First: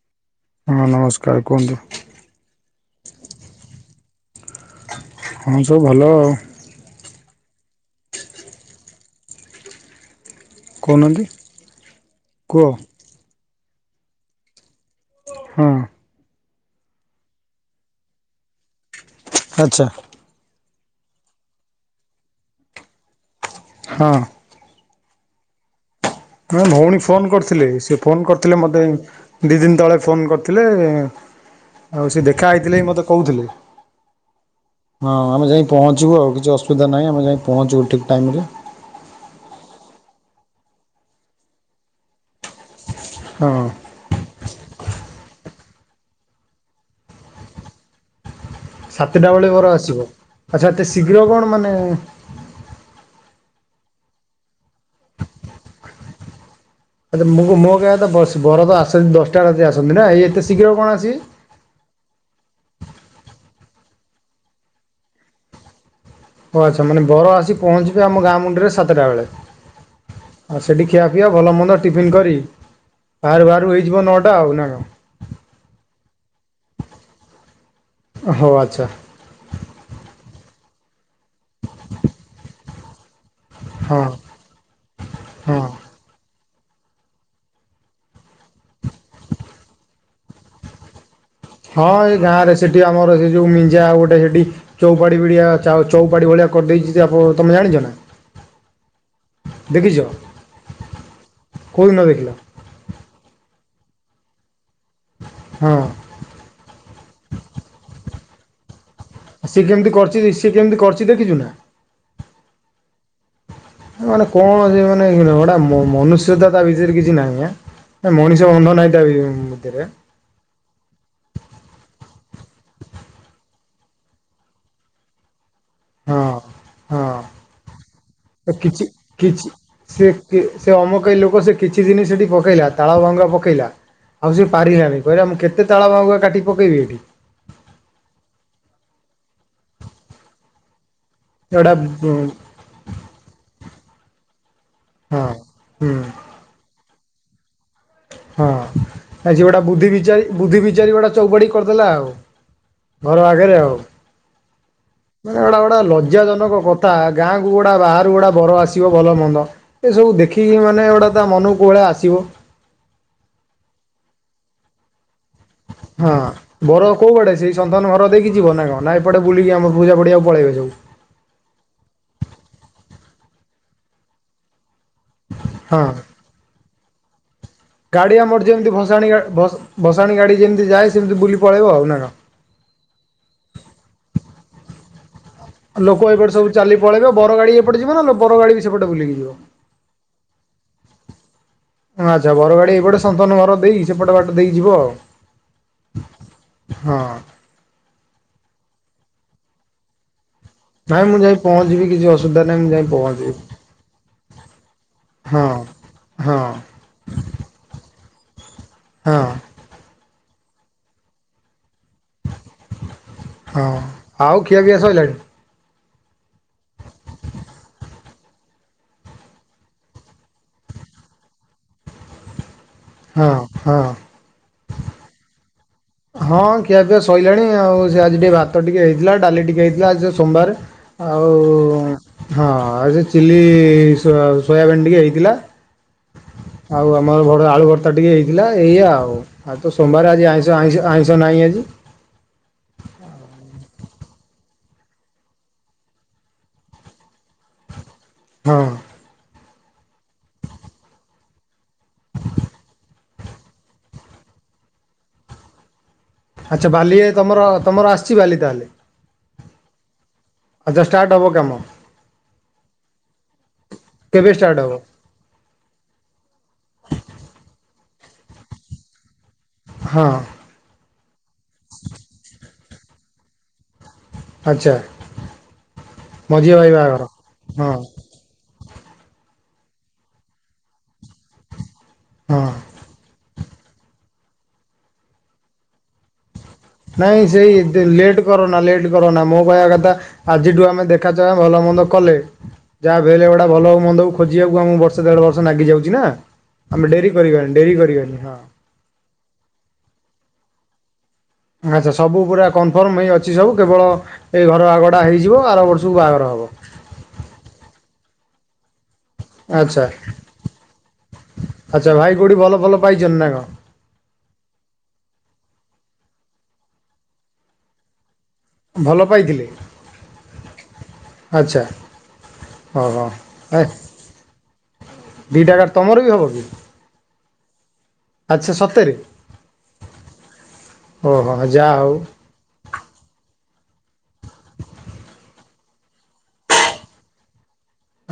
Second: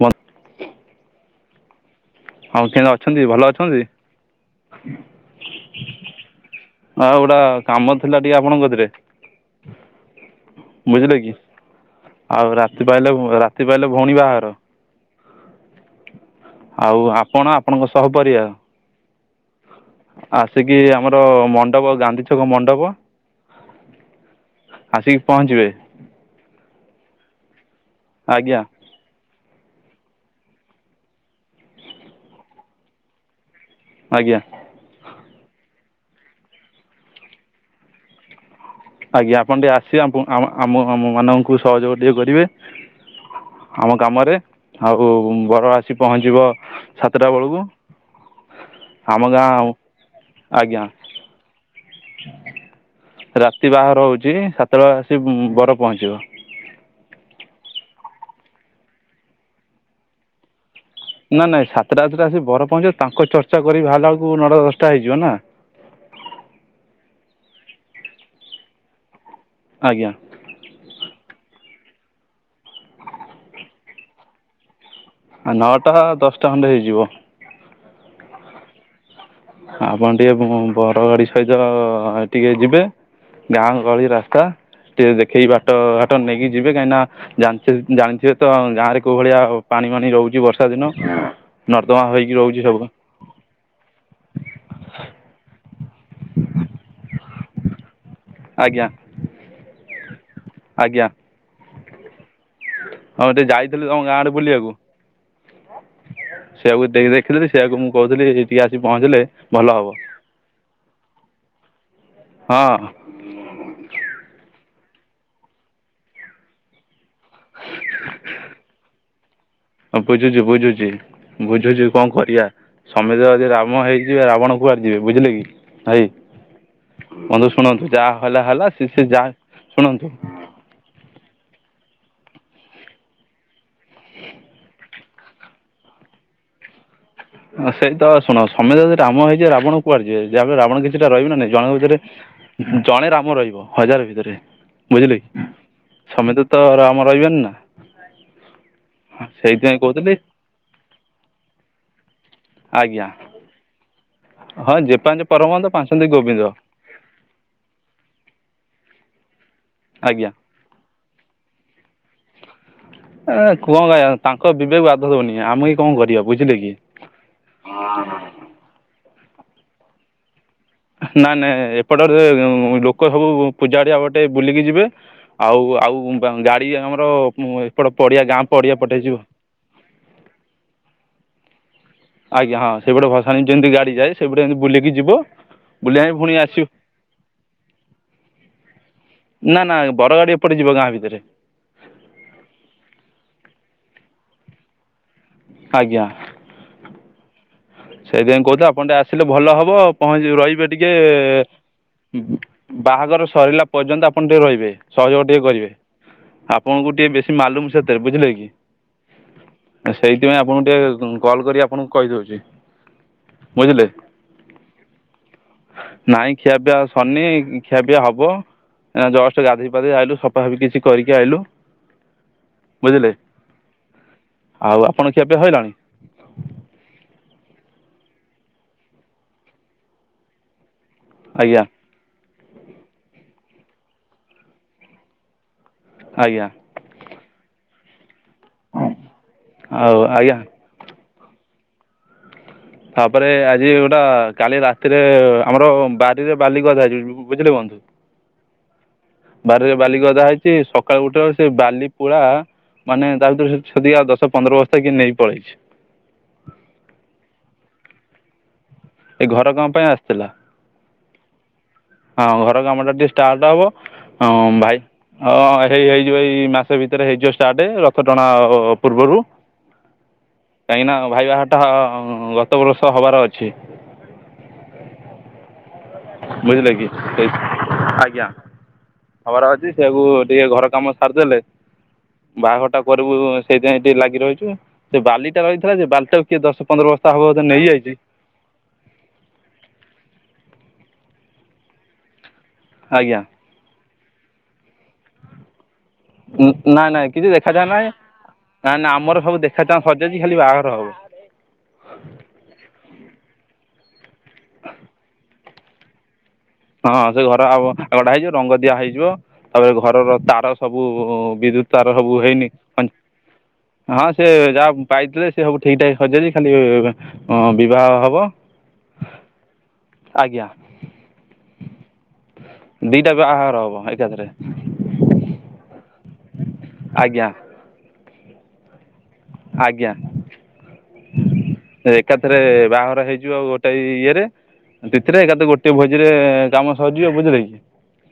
ମ। ହଁ ନମସ୍କାର କୁହନ୍ତୁ? ହଁ କେନ୍ତି ଅଛନ୍ତି ଭଲ ଅଛନ୍ତି? ହଁ ସବୁ ଭଲ ଆଉ। ଆଉ ଗୁଟା କାମ ଥିଲା ଟିକେ ଆପଣଙ୍କ କତିରେ। ବୁଝିଲେ କହୁନାହାନ୍ତି କି ଆଉ କୁହ ରାତି ପାଇଲେ ରାତି ପାଇଲେ ଭଉଣୀ ବାହାଘର। ହଁ। ଆଉ ଆପଣ ଆପଣଙ୍କ ସହ ପରିବାର ଆଚ୍ଛା। ଆସିକି ଆମର ମଣ୍ଡପ ଗାନ୍ଧିଛକ ମଣ୍ଡପ ହଁ। ଆସିକି ପହଞ୍ଚିବେ। ନା ଭଉଣୀ ଫୋନ କରିଥିଲେ, ସେ ଫୋନ କରିଥିଲେ ଆଜ୍ଞା ମତେ ଦିଇ ଦିନ ତଳେ ଫୋନ କରିଥିଲେ ଆଉ ସେ ଦେଖା ହେଇଥିଲେବି ବି ମତେ କହୁଥିଲେ। ଆଜ୍ଞା। ହଁ ଆମେ ଯାଇ ପହଞ୍ଚିବୁ ଆଉ କିଛି ଅସୁବିଧା ନାହିଁ ଆମେ ଯାଇ ପହଞ୍ଚିବୁ ଠିକ୍ ଟାଇମରେ। ଆଜ୍ଞା ଆପଣ ଟିକେ ଆସିିବେ ଆମ ଆମ ମାନଙ୍କୁ ସହଯୋଗ ଟିକେ କରିବେ। ହଁ। ଆମ କାମରେ ଆଉ ବର ଆସି ପହଞ୍ଚିବ ସାତଟା ବେଳକୁ। ଆମ ସାତେଟା ବେଳେ ବର ଗାଁ ଆସିବ, ଆଚ୍ଛା ଆଜ୍ଞା ଏତେ ଶୀଘ୍ର କଣ ମାନେ ରାତି ବାହାଘର ହଉଛି ସାତଟା ଆସିକି ବର ପହଞ୍ଚିବ। ଆଛା ମୁଁ ମୋ କହିବା କଥା ବସ୍ ବର ତ ଆସନ୍ତି ଦଶଟା ରାତିରେ ଆସନ୍ତି ନା ଏଇ ଏତେ ଶୀଘ୍ର କଣ ଆସିବେ? ନା ନାଁଇ ସାତଟା ଆଠଟା ଆସି ବର ପହଞ୍ଚିବ ତାଙ୍କ ଚର୍ଚ୍ଚା କରିକି ବାହାରିଲା ବେଳକୁ ନଅଟା ଦଶଟା ହେଇଯିବ ନା। ଓ ଆଚ୍ଛା ମାନେ ବର ଆସି ପହଞ୍ଚିବେ ଆମ ଗାଁ ମୁଣ୍ଡରେ ସାତଟା ବେଳେ। ଆଜ୍ଞା। ଆଉ ସେଠି ଖିଆପିଆ ଭଲ ମନ୍ଦ ଟିଫିନ୍ କରି ବାହାରୁ ବାହାରୁ ହେଇଯିବ ନଅଟା ଆଉ ନା କଣ? ନଅଟା ଦଶଟା ଖଣ୍ଡେ ହେଇଯିବ। ହଉ, ଆଚ୍ଛା। ଆପଣ ଟିକେ ବର ଗାଡି ସହିତ ଟିକେ ଯିବେ। ଗାଁ ହଁ ଗହଳି ରାସ୍ତା ଟିକେ ଦେଖେଇ ହଁ ବାଟ ଘାଟ ନେଇକି ଯିବେ କାହିଁକି ନା ଜାଣି ଜାଣିଥିବେ ତ ଗାଁରେ କୋଉ ଭଳିଆ ପାଣି ବାଣି ରହୁଛି ବର୍ଷା ଦିନ। ହଁ ନର୍ଦ୍ଦମା ଏଇ ହୋଇକି ଗାଁରେ ରହୁଛି ସବୁ ସେଠି ଆମର ସେ ଯୋଉ ମିଞ୍ଜା ଆଉ ଗୋଟେ ହେ ଡି ଚଉପାଡି ଭଳି ଚା ଚଉପାଡି ଭଳିଆ କରିଦେଇଛି ପା ତମେ ଜାଣିଛ ନା? ଆଜ୍ଞା ଦେଖିଛ ଆଜ୍ଞା। କେଉଁଦିନ ଦେଖିଲ ହଁ ଟିକେ ଯାଇଥିଲୁ ତମ ଗାଁ ଆଡ଼େ ବୁଲିବାକୁ। ହଁ। ସେଇଆ କୁ ଦେଇ ଦେଖିଥିଲେ ତ ସେଇଆ କୁ ମୁଁ କହୁଥିଲି ଟିକେ ଆସି ପହଞ୍ଚିଲେ ସିଏ ଭଲ ହେବ କେମତି କରିଚି ସିଏ କେମିତି କରିଚି ଦେଖିଛୁ ନା? ହଁ। ମାନେ କଣ ସେ ମାନେ ଗଟା ମନୁଷ୍ୟତା ତା ଭିତରେ କିଛି ନାହିଁ ଆ ମଣିଷ ଗନ୍ଧ ନାହିଁ ତା [unintelligible] ବୁଝୁଛି ବୁଝୁଛି। ବୁଝୁଛୁ କଣ କରିବା ସମେତେ ଯଦି ରାମ ହେଇଯିବେ ରାବଣ କୁଆଡ଼େ ଯିବେ ବୁଝିଲେ କି? ଭାଇ ହଁ ହଁ ବନ୍ଧୁ ଶୁଣନ୍ତୁ ଯାହା ହେଲା ତ ହେଲା କିଛି ସେ ଯା କିଛି ସେ ଶୁଣନ୍ତୁ ସେ ଅମକେଇ ଲୋକ ସେ କିଛି ଦିନି ସେଠି ପକେଇଲା ତାଳ ଭଙ୍ଗା ପକେଇଲା। ଆଉ ସେ ପାରିଲାନି କହିଲା ମୁଁ କେତେ ତାଳ ବାହୁଙ୍ଗା କାଟି ପକେଇବି ଏଠି। ହଁ ସେଇତ ଶୁଣ ସମେତେ ଯଦି ରାମ ହେଇଯିବେ ରାବଣ କୁଆଡ଼େ ଯିବେ ଯାହା ବି ରାବଣ କିଛି ଟା ରହିବେ ନା ନାଇଁ ଏଗୁଡା ଜଣଙ୍କ ଭିତରେ ଜଣେ ରାମ ରହିବ ହଜାର ଭିତରେ ବୁଝିଲେ ହଁ କି ହୁଁ ସମେତ ତ ରାମ ରହିବେନି ନା। ହଁ ଆଜି ଗୋଟା ସେଇଥିପାଇଁ ବୁଦ୍ଧି କହୁଥିଲି ବିଚାରୀ ବୁଦ୍ଧି ବିଚାରି ଗୋଟେ ଚଉପାଢ଼ୀ କରିଦେଲା ଆଉ ଆଜ୍ଞା ଘର ଆଗରେ ଆଉ ହଁ ଯେ ପାଞ୍ଚ ଏରେ ପରମହଂସ ଗୋଟେ ପାଞ୍ଚନ୍ତି ଲଜ୍ଜା ଗୋବିନ୍ଦ ଜନକ କଥା ଗାଁ କୁ ଗୁଡା ବାହାରୁ ଗୁଡା ବର ଆସିବ ଭଲ ମନ୍ଦ। ଏସବୁ ଆଜ୍ଞା ଦେଖିକି ମାନେ ଏଗୁଡା଼ ତା ମନକୁ କୋଉ ଭଳିଆ ଆସିବ। ଏ କଣ କହିବା ତାଙ୍କ ବିବେକୁ ବାଧା ଦଉନି ଆମେ କ'ଣ ହଁ କରିବା ବୁଝିଲେ କି ବର କୋଉ ଆଡ଼େ ସେଇ ସନ୍ତାନ ଘର ଦେଇକି ଯିବ ନା କଣ ନା ଏପଟେ ବୁଲିକି ଆମର ପୂଜା ପଡ଼ିଆ ଆଉ ପଳେଇବେ। ନା ନାଇଁ ଏପଟରେ ଲୋକ ସବୁ ପୂଜା [unintelligible] ପଟେ ବୁଲିକି ଯିବେ। ଆଉ ହଁ। ଆଉ ଗାଡି ଆମର ଏପଟ ଗାଡ଼ି ପଡ଼ିଆ ଗାଁ ଆମର ଯେମିତି ପଡ଼ିଆ ପଟେ ଭସାଣି ଯିବ ଗା ଭସାଣି ଗାଡ଼ି ଯେମିତି ଯାଏ ସେମିତି ବୁଲି ପଳେଇବ ଆଉ ନା କଣ? ଆଜ୍ଞା ହଁ ସେପଟେ ଭସାଣି ଯେମିତି ଗାଡ଼ି ଯାଏ ସେପଟେ ବୁଲିକି ଯିବ। ବୁଲି ଲୋକ ଆଣି ପୁଣି ଏପଟେ ସବୁ ଆସିବ ଚାଲି ପଳେଇବେ ବର ଗାଡ଼ି ଏପଟେ ଯିବ ନା ବର ଗାଡି ବି ସେପଟେ ବୁଲିକି ନା ନା ବର ଗାଡ଼ି ଏପଟେ ଯିବ ଗାଁ ଭିତରେ। ଆଚ୍ଛା ବରଗାଡି଼ ଏପଟେ ସନ୍ତନ ଘର ଦେଇ ସେପଟେ ବାଟ ଦେଇ ଯିବ ଆଉ। ଆଜ୍ଞା। ହଁ। ସେଇଥିପାଇଁ କହୁଥିଲେ ଆପଣ ଟେ ଆସିଲେ ଭଲ ହବ ପହଞ୍ଚି ରହିବେ। ଟିକେ ନାଇଁ ମୁଁ ଯାଇ ପହଞ୍ଚିବି କିଛି ଅସୁବିଧା ନାହିଁ ମୁଁ ଯାଇ ବାହାଘର ପହଞ୍ଚିବି ସରିଲା ପର୍ଯ୍ୟନ୍ତ ଆପଣ ଟିକେ ରହିବେ ସହଯୋଗ ଟିକେ ହଁ। କରିବେ। ହଁ ଆପଣଙ୍କୁ ଟିକେ ବେଶୀ ମାଲୁମ୍ ସେଥିରେ ବୁଝିଲେ କି? ହଁ। ସେଇଥିପାଇଁ ଆପଣଙ୍କୁ ଟିକି କଲ୍ କରି ଆପଣଙ୍କୁ କହିଦେଉଛି। ହଁ ବୁଝିଲେ ଆଉ ଖିଆ ପିଆ ସରିଲାଣି? ନାଇଁ ଖିଆ ପିଆ ସରିନି ଖିଆ ପିଆ ହବ। ନା ଜଷ୍ଟ୍ ଗାଧୋଇ ଫାଧେଇ ଆଇଲୁ ସଫା ସଫି କିଛି କରିକି ଆଇଲୁ। ହଁ ହଁ। ଆଉ ଆପଣ [unintelligible] ହଁ ଖିଆ ପିଆ ସଇଲାଣି ଆଉ ସେ ଆଜି ଟିଏ ଭାତ ଟିକେ ହେଇଥିଲା ଡାଲି ଟିକେ ହେଇଥିଲା ଆଜି ତ ସୋମବାରେ। ଆଉ ଆଜ୍ଞା ହଁ ଆଉ ସେ ଚିଲି ସୋ ସୋୟାବିନ୍ ଟିକେ ହେଇଥିଲା। ଆଜ୍ଞା। ଆଉ ଆମର ଭଡ ଆଳୁ ଭର୍ତ୍ତା ଟିକେ ହେଇଥିଲା ଏଇଆ ଆଉ ଆ ତ ଆଉ ସୋମବାର ଆଜି ଆଜ୍ଞା ଆଇଁ ଆଇଁଷ ଆଇଁଷ ନାଇଁ ଆଜି। ତାପରେ ଆଜି ଗୋଟା କାଲି ରାତିରେ ଆମର ବାରିରେ ବାଲି ଗଦା ହେଇଚି କୁ ବୁଝିଲେ ବନ୍ଧୁ? ହଁ। ବାରିରେ ବାଲି ଗଦା ହେଇଚି ସକାଳୁ ଉଠିଲା ଅଳୁ ସେ ବାଲି ପୁଳା ମାନେ ତା ଭିତରୁ ସେ ଛତି ଆ ଦଶ ପନ୍ଦର ବସ୍ତା କିଏ ନେଇ ପଳେଇଚି। ଆଚ୍ଛା ବାଲି ଏ ତମର ତମର ଆସଚି ବାଲି ତାହେଲେ। ଏ ଘର କାମ ପାଇଁ ଆସଥିଲା। ଆଚ୍ଛା ଷ୍ଟାର୍ଟ ହେବ କାମ? ହଁ ଘର କାମଟା ଟିକେ ଷ୍ଟାଟ ହବ କେବେ ଅଁ ଷ୍ଟାର୍ଟ ହେବ ଭାଇ ଅ ହେଇ ହେଇଯିବ ଏଇ ମାସେ ଭିତରେ ହେଇଯିବ ଷ୍ଟାର୍ଟେ ରଥ ଟଣା ପୂର୍ବରୁ। ହଁ। କାହିଁକି ନା ଭାଇ ବାହାଘରଟା ଗତ ବର୍ଷ ହବାର ଅଛି। ଆଚ୍ଛା। ମଝିଆ ଭାଇ ବୁଝିଲେ କି ବାହାଘର। ଏଇ ହଁ ଆଜ୍ଞା? ହବାର ଅଛି ସେଇଆକୁ ଟିକେ ଘର କାମ ସାରିଦେଲେ ହଁ। ବାହାଘରଟା ବରଉ ସେଇଥିପାଇଁ ଟିଏ ଲାଗି ରହିଚୁ ଯେ ବାଲିଟା ରହିଥିଲା ଯେ ବାଲିଟାକୁ କିଏ ଦଶ ପନ୍ଦର ବସ୍ତା ନାଇଁ ହେବ ବୋଧେ ସେଇ ଦେ ନେଇଯାଇଛି ଲେଟ୍ କରନା ଲେଟ କରନା ମୋ କହିବା କଥା ଆଜିଠୁ ଆମେ ଦେଖା ଚାହାଁ ଭଲ ମନ୍ଦ କଲେ ଯାହା ବି ଆଜ୍ଞା ହେଲେ ଗୋଟା ଭଲ ହୋଉ ମନ୍ଦ ହୋଉ ଖୋଜିବାକୁ ଆମୁ ବର୍ ଷ ଦେଢ଼ ବର୍ଷ ନାଗି ଯାଉଚି ନା। ଆମେ ଡେରି କରିବାନି ଡେରି କରିବାନି ହଁ। ନାଁ ନାଁ ଆମର ସବୁ ଦେଖା ଚାହାଁ ସରି ଯାଇଚି ଖାଲି ବାହାଘର ହବ। ଆଚ୍ଛା ସବୁ ପୁରା କନଫର୍ମ ହେଇ ଅଛି ସବୁ କେବଳ ଏଇ ଘର ଆଗଟା ହେଇଯିବ। ଆର ବର୍ଷୁକୁ ବାହାଘର ହବ। ହଁ ସେ ଘର ଆଅ ଆଗଟା ହେଇଯିବ ରଙ୍ଗ ଦିଆ ହେଇଯିବ। ତାପରେ ଆଚ୍ଛା ଘରର ତାର ସବୁ ବିଦ୍ୟୁତ ଆଚ୍ଛା ତାର ଭାଇ ସବୁ କୋଉଠି ହେଇନି ଭଲ ଭଲ ପାଁ ପାଇଛନ୍ତି ନା କଣ ହଁ ସେ ଯାହା ପାଇଥିଲେ ସେ ସବୁ ଠିକ ଠାକ୍ ସରଯାଇଚି ଖାଲି ଅଁ ବିବାହ ହବ। ଭଲ ପାଇଥିଲେ? ଆଚ୍ଛା ଅହ ଦୁଇଟା ବାହାଘର ଏ ହେବ ଏକାଥରେ ଦିଟା କାର ତମର ବି ହବ କି? ଆଜ୍ଞା। ଆଚ୍ଛା ସତେରେ? ଆଜ୍ଞା ଓହୋ ଯାହା ହଉ ଏକା ଥେରେ ବାହାଘର ହେଇଯିବ ଆଉ ଗୋଟେ ଇଏରେ। ତିଥିରେ ଏକା ତ ଗୋଟିଏ ଭୋଜିରେ କାମ ସରିଯିବ ବୁଝିଲେ କି?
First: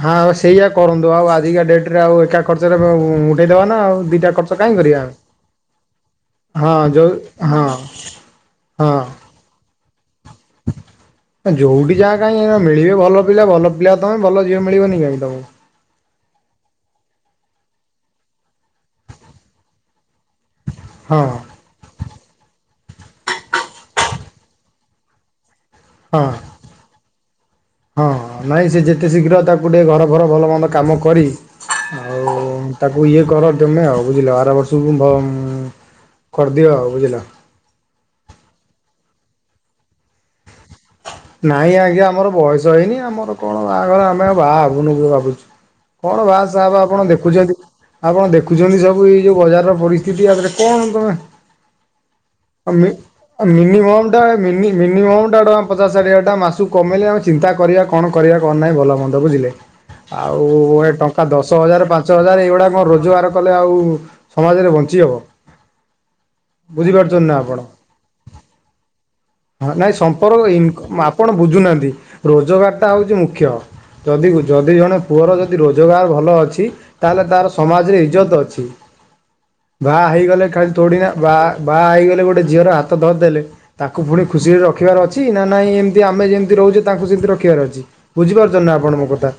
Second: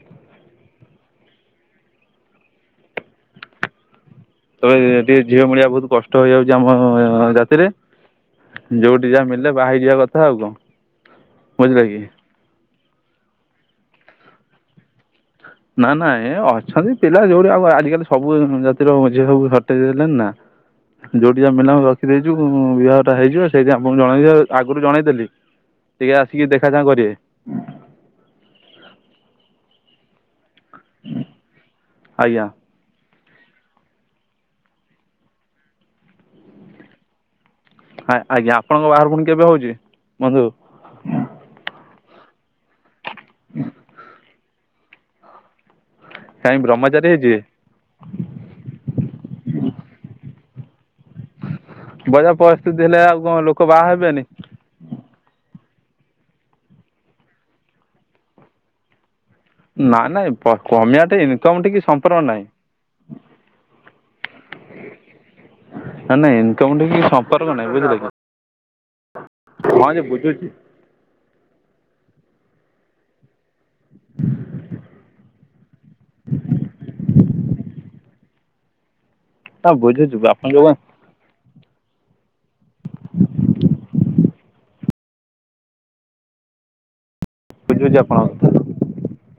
ହଁ ଆଉ ସେଇଆ କରନ୍ତୁ ଆଉ ଆଜିକା ଡେଟରେ ଆଉ ଏକା ଖର୍ଚ୍ଚରେ ବ ଉଠେଇଦବା ନାଁ ଆଉ ଦିଟା ଖର୍ଚ୍ଚ। ତ କାହିଁ କରିବା ଆମେ। ଟିକେ ଝିଅ ମିଳିଆ ବୋହୁତ କଷ୍ଟ ହେଇଯାଉଚି ଆମ ହଁ ଯୋଉ ହଁ ଜାତିରେ। ଯୋଉଠି ହଁ ଯାହା ମିଲେ ବାହା ଯିବା କଥା ଆଉ କଁ। ଯୋଉଠି ଯାହା କାଇଁ ଏରା ମିଳିବେ ଭଲ ପିଲା ଭଲ ପିଲା ତମେ ଭଲ ଝିଅ ମିଳିବନି କାଇଁ ତମକୁ? ନାଁ ନାଁ ଏ ଅଛନ୍ତି ପିଲା ଯୋଉଠି ଆଉ ଆଜିକାଲି ସବୁ ଜାତିର ଝିଅ ସବୁ ସଟେଜ୍ ହେଲେଣି ନାଁ। ହଁ ଯୋଉଠି ଯାହା ମିଲଲା ଆମ ରଖିଦେଇଚୁ ବିଭାଘରଟା ହେଇଯିବ ସେଇତି ଆପୁ ଜଣେଇ ଦିଅ ଆଗୁରୁ ଜଣେଇ ଦେଲି। ଟିକେ ହଁ ଆସିକି ଦେଖାଚାହଁ କରିଏ। ହଁ, ନାଇଁ ସେ ଯେତେ ଶୀଘ୍ର ତାକୁ ଟିକେ ଘର ଫର ଭଲ ମନ୍ଦ କାମ କରି, ଆଜ୍ଞା ଆଉ-ଉଁ ତାକୁ ଇଏ କର ତେମେ ଆଉ, ବୁଝିଲ! ଆର ବର୍ଷକୁ ଭମ୍ କରିଦିଅ ଆଉ। ବୁଝିଲ! ହଁ, ଆଜ୍ଞା ଆପଣଙ୍କ ବାହାର ପୁଣି କେବେ ହଉଛି ବନ୍ଧୁ? ନାଇଁ ଆଜ୍ଞା, ଆମର ବୟସ ହେଇନି। ଆମର କଣ ବାହାଘର ଆମେ ବାହା ହବୁନୁ ବ ଭାବୁଛୁ! କଣ ବାହା କାହିଁ ସାହାବ୍ ଆପଣ ବ୍ରହ୍ମଚାରୀ ହେଇଯିବେ ଦେଖୁଛନ୍ତି! ଆପଣ ଦେଖୁଛନ୍ତି ସବୁ ଏଇ ଯୋଉ ବଜାର ର ପରିସ୍ଥିତି ଆଧେରେ କଣ ତମେ? ବଜାର ପରିସ୍ଥିତି ଆମେ ହେଲେ, ଆଉ କଣ ଲୋକ ବାହା ମିନିମମ୍ ଟା ହେବେନି? ମିନି ମିନିମୋମ୍ ଟା ଟଙ୍କା ପଚ୍ ଚାଶ୍ ଷାଠିଏ ହଟା ମାସକୁ କମେଇଲେ, ଆମେ ଚିନ୍ତା କରିବା କଣ କରିବା କଣ ନାହିଁ ଭଲ ମନ୍ଦ ବୁଝିଲେ? ନା ନାଇଁ ଆଉ-ଉ ଏ କମିଆଟେ ଟଙ୍କା ଦଶ ଇନକମ୍ ଟିକି ହଜାର ପାଞ୍ଚ ସମ୍ପର୍କ ହଜାର ନାହିଁ ଏଇଗୁଡା ରୋଜଗାର କଲେ ଆଉ, ସମାଜରେ ବଞ୍ଚି ହବ। ନା ନାଇଁ ଇନକମ୍ ଟିକି ସମ୍ପର୍କ ଆପଣ? ନାହିଁ ବୁଝିଲେ କି! ହଁ, ନାଇଁ ଯେ ବୁଝୁଛି ସମ୍ପର୍କ ଇନ୍ କମ୍ ଆପଣ ବୁଝୁନାହାଁନ୍ତି, ରୋଜଗାରଟା ହଉଚି ମୁଖ୍ୟ। ଯଦି ଯଦି ଜଣେ ପୁଅର ଯଦି ରୋଜଗାର ଭଲ ଅଛି! ତାହେଲେ ତାର ସମାଜରେ ଇଜ୍ଜତ ଅଛି। ହଁ ବାହା ବୁଝୁଛି ଆପଣ ହେଇଗଲେ ଯୋଉ ଖାଲି ଥୋଡିନା ବା ବାଆ ହେଇଗଲେ ଗୋଟେ ଝିଅର ହାତ ଧରିଦେଲେ ଙ୍କୁ ଫୁଣି ଖୁସିରେ ରଖିବାର ଅଛି। ନା ନାଇଁ! ଏମିତି ଆମେ ଯେମିତି ରହୁଛେ ତାଙ୍କୁ ସେମିତି ରଖ୍ ଖିଆର ଅଛି। ବୁଝୁଛି ଆପଣଙ୍କ ବୁଝିପାରୁଛନି ନା ଆପଣଙ୍କ କଥା?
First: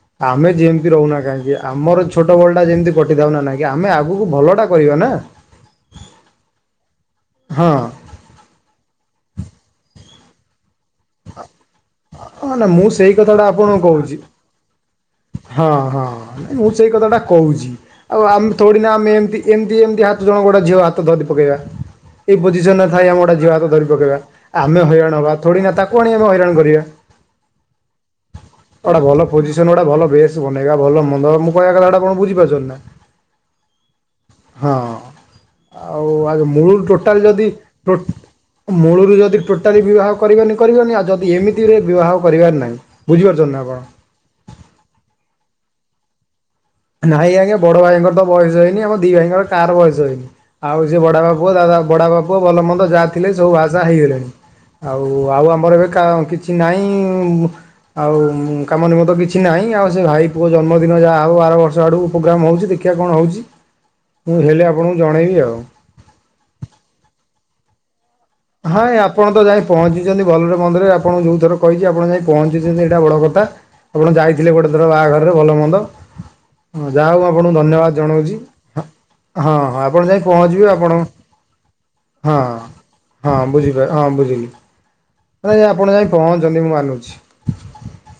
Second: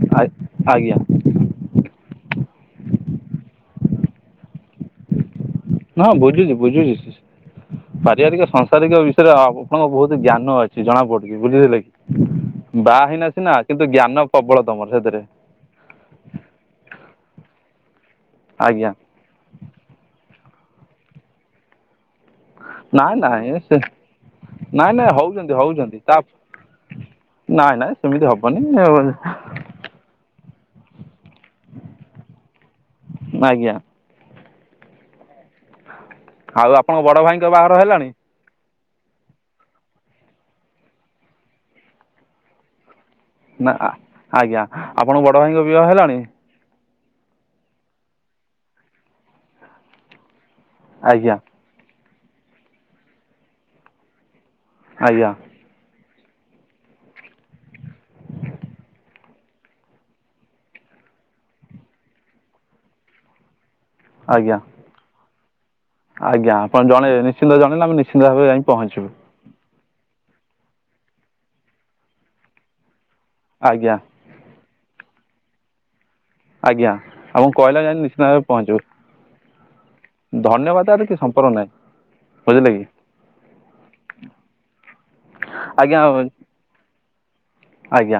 କଥା ଆମେ ଯେମିତି ଆଜ୍ଞା ରହୁନା କାହିଁକି। ଆମର ଛୋଟ ବଳଟା ଯେମିତି କଟିଥାଉନା ନାଇଁକି। ଆମେ ଆଗକୁ ଭଲଟା କରିବା ନା! ହଁ, ବୁଝୁଛି ବୁଝୁଛି। ହଁ। ପାରିବାରିକ ସଂସାରିକ ବିଷୟରେ ଅ ଆପଣଙ୍କ ବହୁତ ଜ୍ଞାନ ଅଛି। ସେ ଜଣାପଡୁଚି! ବୁଝିଲେ କି, ହଁ ନା ମୁଁ ବା ସେଇ ହେଇନା କଥାଟା ସିନା ଆପଣଙ୍କୁ କିନ୍ତୁ, କହୁଛି। ଜ୍ଞାନ ପ୍ରବଳ ତମର ସେଥିରେ। ହଁ, ହଁ ନାଇଁ ମୁଁ ସେଇ କଥାଟା କହୁଛି। ଆଉ ଆମେ ଆଜ୍ଞା ଥୋଡିନା ଆମେ ଏମତି ଏମିତି ଏମିତି ହାତ ଜଣ ଗୋଡେ ଝିଅ ହାତ ଧରି ପକେଇବା। ଏଇ ପୋଜିସନ୍ ରେ ଥାଇ ନାଇଁ ଆମେ ଗୋଟେ ଝିଅ ନାଇଁ ହାତ ସେ ଧରି ପକେଇବା। ଆମେ ହଇରାଣ ହବା, ଥୋଡି ନା ତା ତପ୍ ନାଇଁ ନାଇଁ ସେମିତି ହବନି ଆଉ। [unintelligible] ଟା ଭଲ ବେଶ ବନେଇବା ଭଲ ମନ୍ଦ ମୁଁ କହିବା କଥାଟା ଆପଣ ବୁଝିପାରୁଛନ୍ ନା? ଆଜ୍ଞା। ହଁ, ଆଉ ଆଗ ମୁଁ ଆଉ ଆପଣଙ୍କ ବଡ଼ ଟୋଟାଲ୍ ଭାଇଙ୍କ ଯଦି ବାହାଘର ଟୋଟ୍ ହେଲାଣି ମୂଳରୁ ଯଦି ଟୋଟାଲି ବିବାହ କରିବନି କରିବନି, ଆଉ ଯଦି ଏମିତିରେ ବିବାହ କରିବାର ନାହିଁ। ବୁଝିପାରୁଛନ୍ତି ନା, ଆପଣ? ଆଜ୍ଞା। ଆପଣଙ୍କ ବଡ ଭାଇଙ୍କ ବିବାହ ହେଲାଣି? ନାଇଁ ଆଜ୍ଞା, ବଡ଼ ଭାଇଙ୍କର ତ ବୟସ ହେଇନି। ଆମ ଦି ଭାଇଙ୍କର କାହାର ବୟସ ହେଇନି। ଆଉ ସିଏ ବଡ଼ ଆଜ୍ଞା ବାପୁଅ, ଦାଦା, ବଡା ବାପୁଅ, ଭଲ ମନ୍ଦ ଯାହା ଥିଲେ ସବୁ ବାହାସା ହେଇଗଲେଣି। ଆଉ ଆଜ୍ଞା ଆଉ ଆମର ଏବେ କା କିଛି ନାହିଁ-ଉଁବ୍ ଆଉ କାମ ନିମନ୍ତ କିଛି ନାହିଁ, ଆଉ ସେ ଭାଇ ପୁଅ ଜନ୍ମଦିନ ଯାହା ହଉ ବାରବର୍ ଛ ଆଡ଼କୁ ପ୍ରୋଗ୍ରାମ୍ ହଉଛି, ଦେଖିବା କଣ ହଉଛି? ମୁଁ ଆଜ୍ଞା ହେଲେ ଆପଣଙ୍କୁ ଜଣେଇବି ଆଉ? ଆଜ୍ଞା, ଆପଣ ଜଣେଇବେ! ନିଶ୍ଚିନ୍ତ ଜଣେଇଲେ ଆମେ ନିଶ୍ ହଁ, ଏଇ ଆପଣ ତ ଯାଇ ପହଞ୍ଚିଚନ୍ତି, ଭଲରେ ମନ୍ଦରେ ଆପଣ ଯୋଉ ଥର କହିଛି ଆପଣ ଯାଇ ପହଞ୍ଚିଛନ୍ତି ଏଇଟା ବଡ଼ କଥା। ଆଜ୍ଞା ଆପଣ ଯାଇ ଥିଲେ, ଗୋଟେ ଥର ବାହାଘରରେ ଭଲ ମନ୍ଦ। ଆଜ୍ଞା ଯାହା ହଉ ଆମକୁ ଆପଣଙ୍କୁ କହିଲେ ଧନ୍ୟବାଦ ଯାଇ ନିଶ୍ଚିନ୍ତ ଜଣଉଛି। ଭାବେ ପହଞ୍ଚିବୁ ହଁ ହଁ, ହଁ, ଆପଣ ଯାଇ ପହଞ୍ଚିବେ। ଧନ୍ୟବାଦ ଆପଣ, ଆରେ କିଛି ସମ୍ପର୍କ ନାହିଁ ହଁ। ବୁଝିଲେ କି ହଁ, ବୁଝିପା ହଁ ବୁଝିଲି। ନାଇଁ ଆପଣ ଆଜ୍ଞା ଯାଇ ପହଞ୍ଚଚନ୍ତି, ମୁଁ ମାନୁଛି। ଆଜ୍ଞା,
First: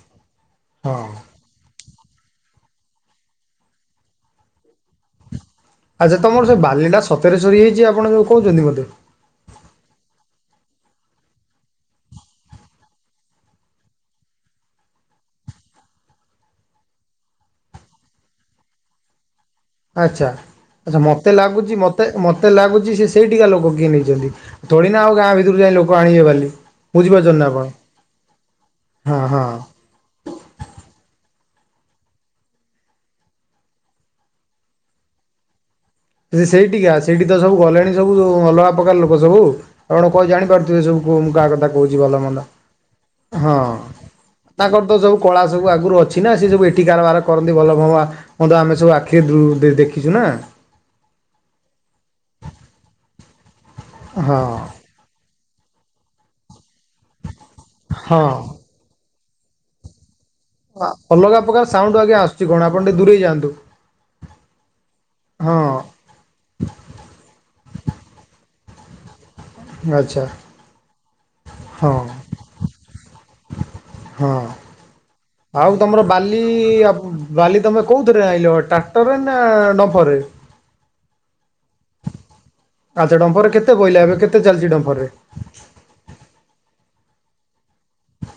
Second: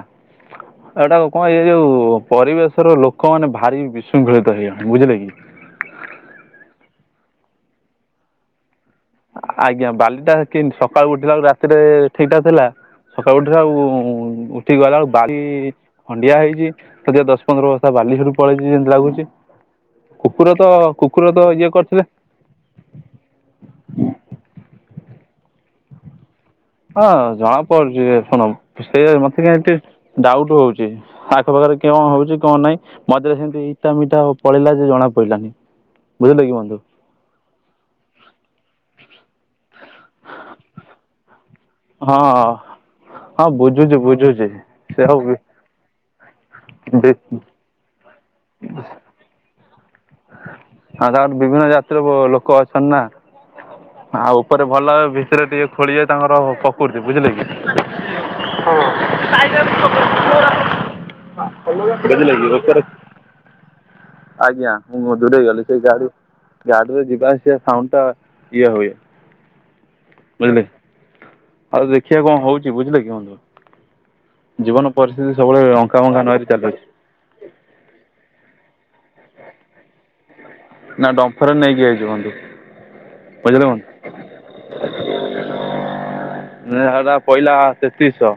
ହଁ ଏଟାକୁ କଣ ଏଇ ଯୋଉ ପରିବେଶର ଲୋକମାନେେ ଭାରି ବିଶୃଙ୍ଖଳିତ ହେଇଗଲେଣି ବୁଝିଲେ କି। ଆଚ୍ଛା ତମର ସେ ବାଲିଟା ସତରେ ସରି ହେଇଛି ଆପଣ ଯୋଉ କହୁଛନ୍ତି ମୋତେ? ଆଜ୍ଞା ବାଲିଟା କେତି ସକାଳୁ ଉଠିଲା ବେଳକୁ ରାତିରେ ଠିକ୍ ଠାକ୍ ଥିଲା। ସକାଳୁ ଉଠି ଆଉ ଉଠିକି ଗଲା ବେଳକୁ ବାଲି ଖଣ୍ଡିଆ ହେଇଛି ସଧା ଦଶ ପନ୍ଦର ବସ୍ତା ବାଲି‌ ସେଇଠୁ ପଳେଇଛି ଯେମିତି ଲାଗୁଛି। ଆଚ୍ଛା କୁକୁର ତ କୁକୁର ତ ଇଏ କରିଥିଲେ। ମତେ ଲାଗୁଛି ସେ ସେଇ ଟିକା ଲୋକ କିଏ ନେଇଛନ୍ତି। ତୋଳି ନା ଆଉ ଗାଁ ଭିତରୁକୁ ଯାଇ ଲୋକ ଆଣିବେ ବାଲି। ହଁ ବୁଝିପାରୁଛନ୍ତି ନା ଜଣା ଆପଣ ପଡ଼ୁଛି ଶୁଣ ସେ ହଁ ମତେ ହଁ କାହିଁ ଟିକେ ଡା଼ଉଟ୍ ହଉଛି। ଆଖ ପାାଖରେ କିଅଣ ହଉଛି କଣ ନାହିଁ? ମଝିରେ ସେମିତି ଇଟା ମିଟା ପଳେଇଲା ଯେ ଜଣା ପଡି଼ଲାନି। ଯି ସେଇଠିକି ଆସ ସେଇଠି ତ ସବୁ ଗଲେଣି ସବୁ ଅଲଗା ପ୍ରକାର ଲୋକ ସବୁ। ଆପଣ କଣ ଜାଣିପାରୁଥିବେ ସବୁ କାହା କଥା। କଉଚି ହଁ ଭଲ ମନ୍ଦ। ହଁ ବୁଝୁଛିୁ ବୁ ତାଙ୍କର ତ ସବୁ କଳା ସବୁ ଆଗରୁ ଅଛି ନା ସିଏ ସବୁ ଏଠି କାରବାର ତାଙ୍କର କରନ୍ତି ଭଲ ଭ ହ ଆମେ ସବୁ ଆ କେଏ ଦ ଦେଖିଛୁ ନା। ହଁ ତାଙ୍କର ବିଭିନ୍ନ ଜାତିର ଲୋକ ଅଛନ୍ତି ନା। ଆଉ ହଁ ଉପରେ ଭଲ ଭିତରେ ଟିକେ ଖୋଳିବେ ତାଙ୍କର ପକ୍ରୁତି ବୁଝିଲେ କି? ହଁ। ହଁ ଟାଇଗର। ଅଲଗା ପ୍ରକାର ସାଉଣ୍ଡ ଆଜ୍ଞା ଆସୁଛି କଣ ଉପରେ ଆପଣ ଟିକେ ଦୂରେଇ ଯାଆନ୍ତୁ। ଆଜ୍ଞା ମୁଁ ଦୂରେଇ ହଁ ଗଲି ସେଇ ଗାଡି଼ ଗାଡି଼ରେ ଯିବା ଆସିବା ସାଉଣ୍ଡଟା ଇଏ ହୁଏ। ଆଚ୍ଛା। ବୁଝିଲେ ଆଉ ହଁ ଦେଖିବା କଣ ହଉଛି ବୁଝିଲେ କି ବନ୍ଧୁ? ହଁ ଜୀବନ ପରିସ୍ଥିତି ଆଉ ସବୁବେଳେ ତମର ଅଙ୍କା‌ ବଙ୍କା ବାଲି ନଈରେ ଚାଲିୁଛି। ବାଲି ତମେ କୋଉଥିରେ ଆଇଁଲ ଟ୍ରାକ୍ଟର ରେ ନା ଡମ୍ପର୍ରେ? ନା ଡମ୍ଫରରେ ନେଇକି ଆଇଲି ବନ୍ଧୁ। ଆଚ୍ଛା ଡମ୍ଫର ବୁଝିଲେ କେତେ ବହିଲ ଏବେ କେତେ ଚାଲିଛି ଡମ୍ଫର ରେଟ୍? ଟା ପହିଲା ତେତିଶ।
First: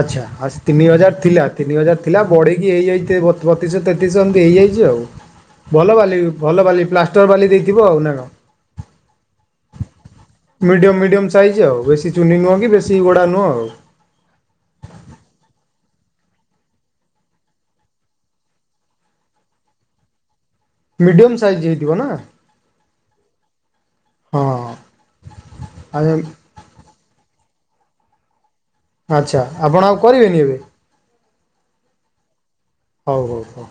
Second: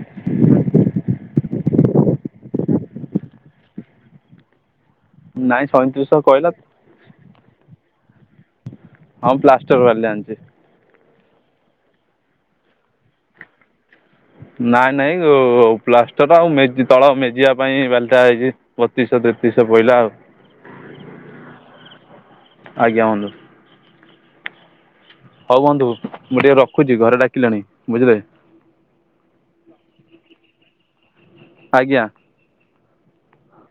ଆଚ୍ଛା। ଆ ତିନି ହଜାର ଥିଲା ତିନି ହଜାର ଥିଲା ବଢ଼େଇକି ହେଇଯାଇଛି ବତିଶହ ତେତିଶ ଏମିତି ହେଇଯାଇଛି ଆଉ। ନାଇଁ ଭଲ ସଇଁତିରିଶଶହ ବାଲି କହିଲା ଭଲ ବାଲି ପ୍ଲାଷ୍ଟର୍ ବାଲି ଦେଇଥିବ ଆଉ ନା କଣ? ହଁ ପ୍ଲାଷ୍ଟର ବାଲି ଆଣିଛି। ମିଡି଼ୟମ ମିଡି଼ୟମ୍ ସାଇଜ୍ ଆଉ ବେଶି ଚୁନି ନୁହଁ କି ବେଶି ଗୋଡ଼ା ନୁହଁ ଆଉ। ନାଇଁ ନାଇଁ ପ୍ଲାଷ୍ଟର ଆଉ ମେ ତଳ ମେଜିବା ପାଇଁ ବାଲିଟା ଆଇଛି। ବତିଶ ତେତିଶ ପହିଲା ଆଉ। ମିଡି଼ୟମ୍ ସାଇଜ୍ ହେଇଥିବ ନା? ଆଜ୍ଞା ବନ୍ଧୁ ହଁ। ହଉ ବନ୍ଧୁ ମୁଁ ଟିକେ ରଖୁଛି ଘରେ ଡା଼କିଲେଣି ବୁଝିଲେକି। ଆଚ୍ଛା ଆପଣ ଆଉ କରିବେନି ଏବେ? ଆଜ୍ଞା। ହଉ ହଉ ହଉ।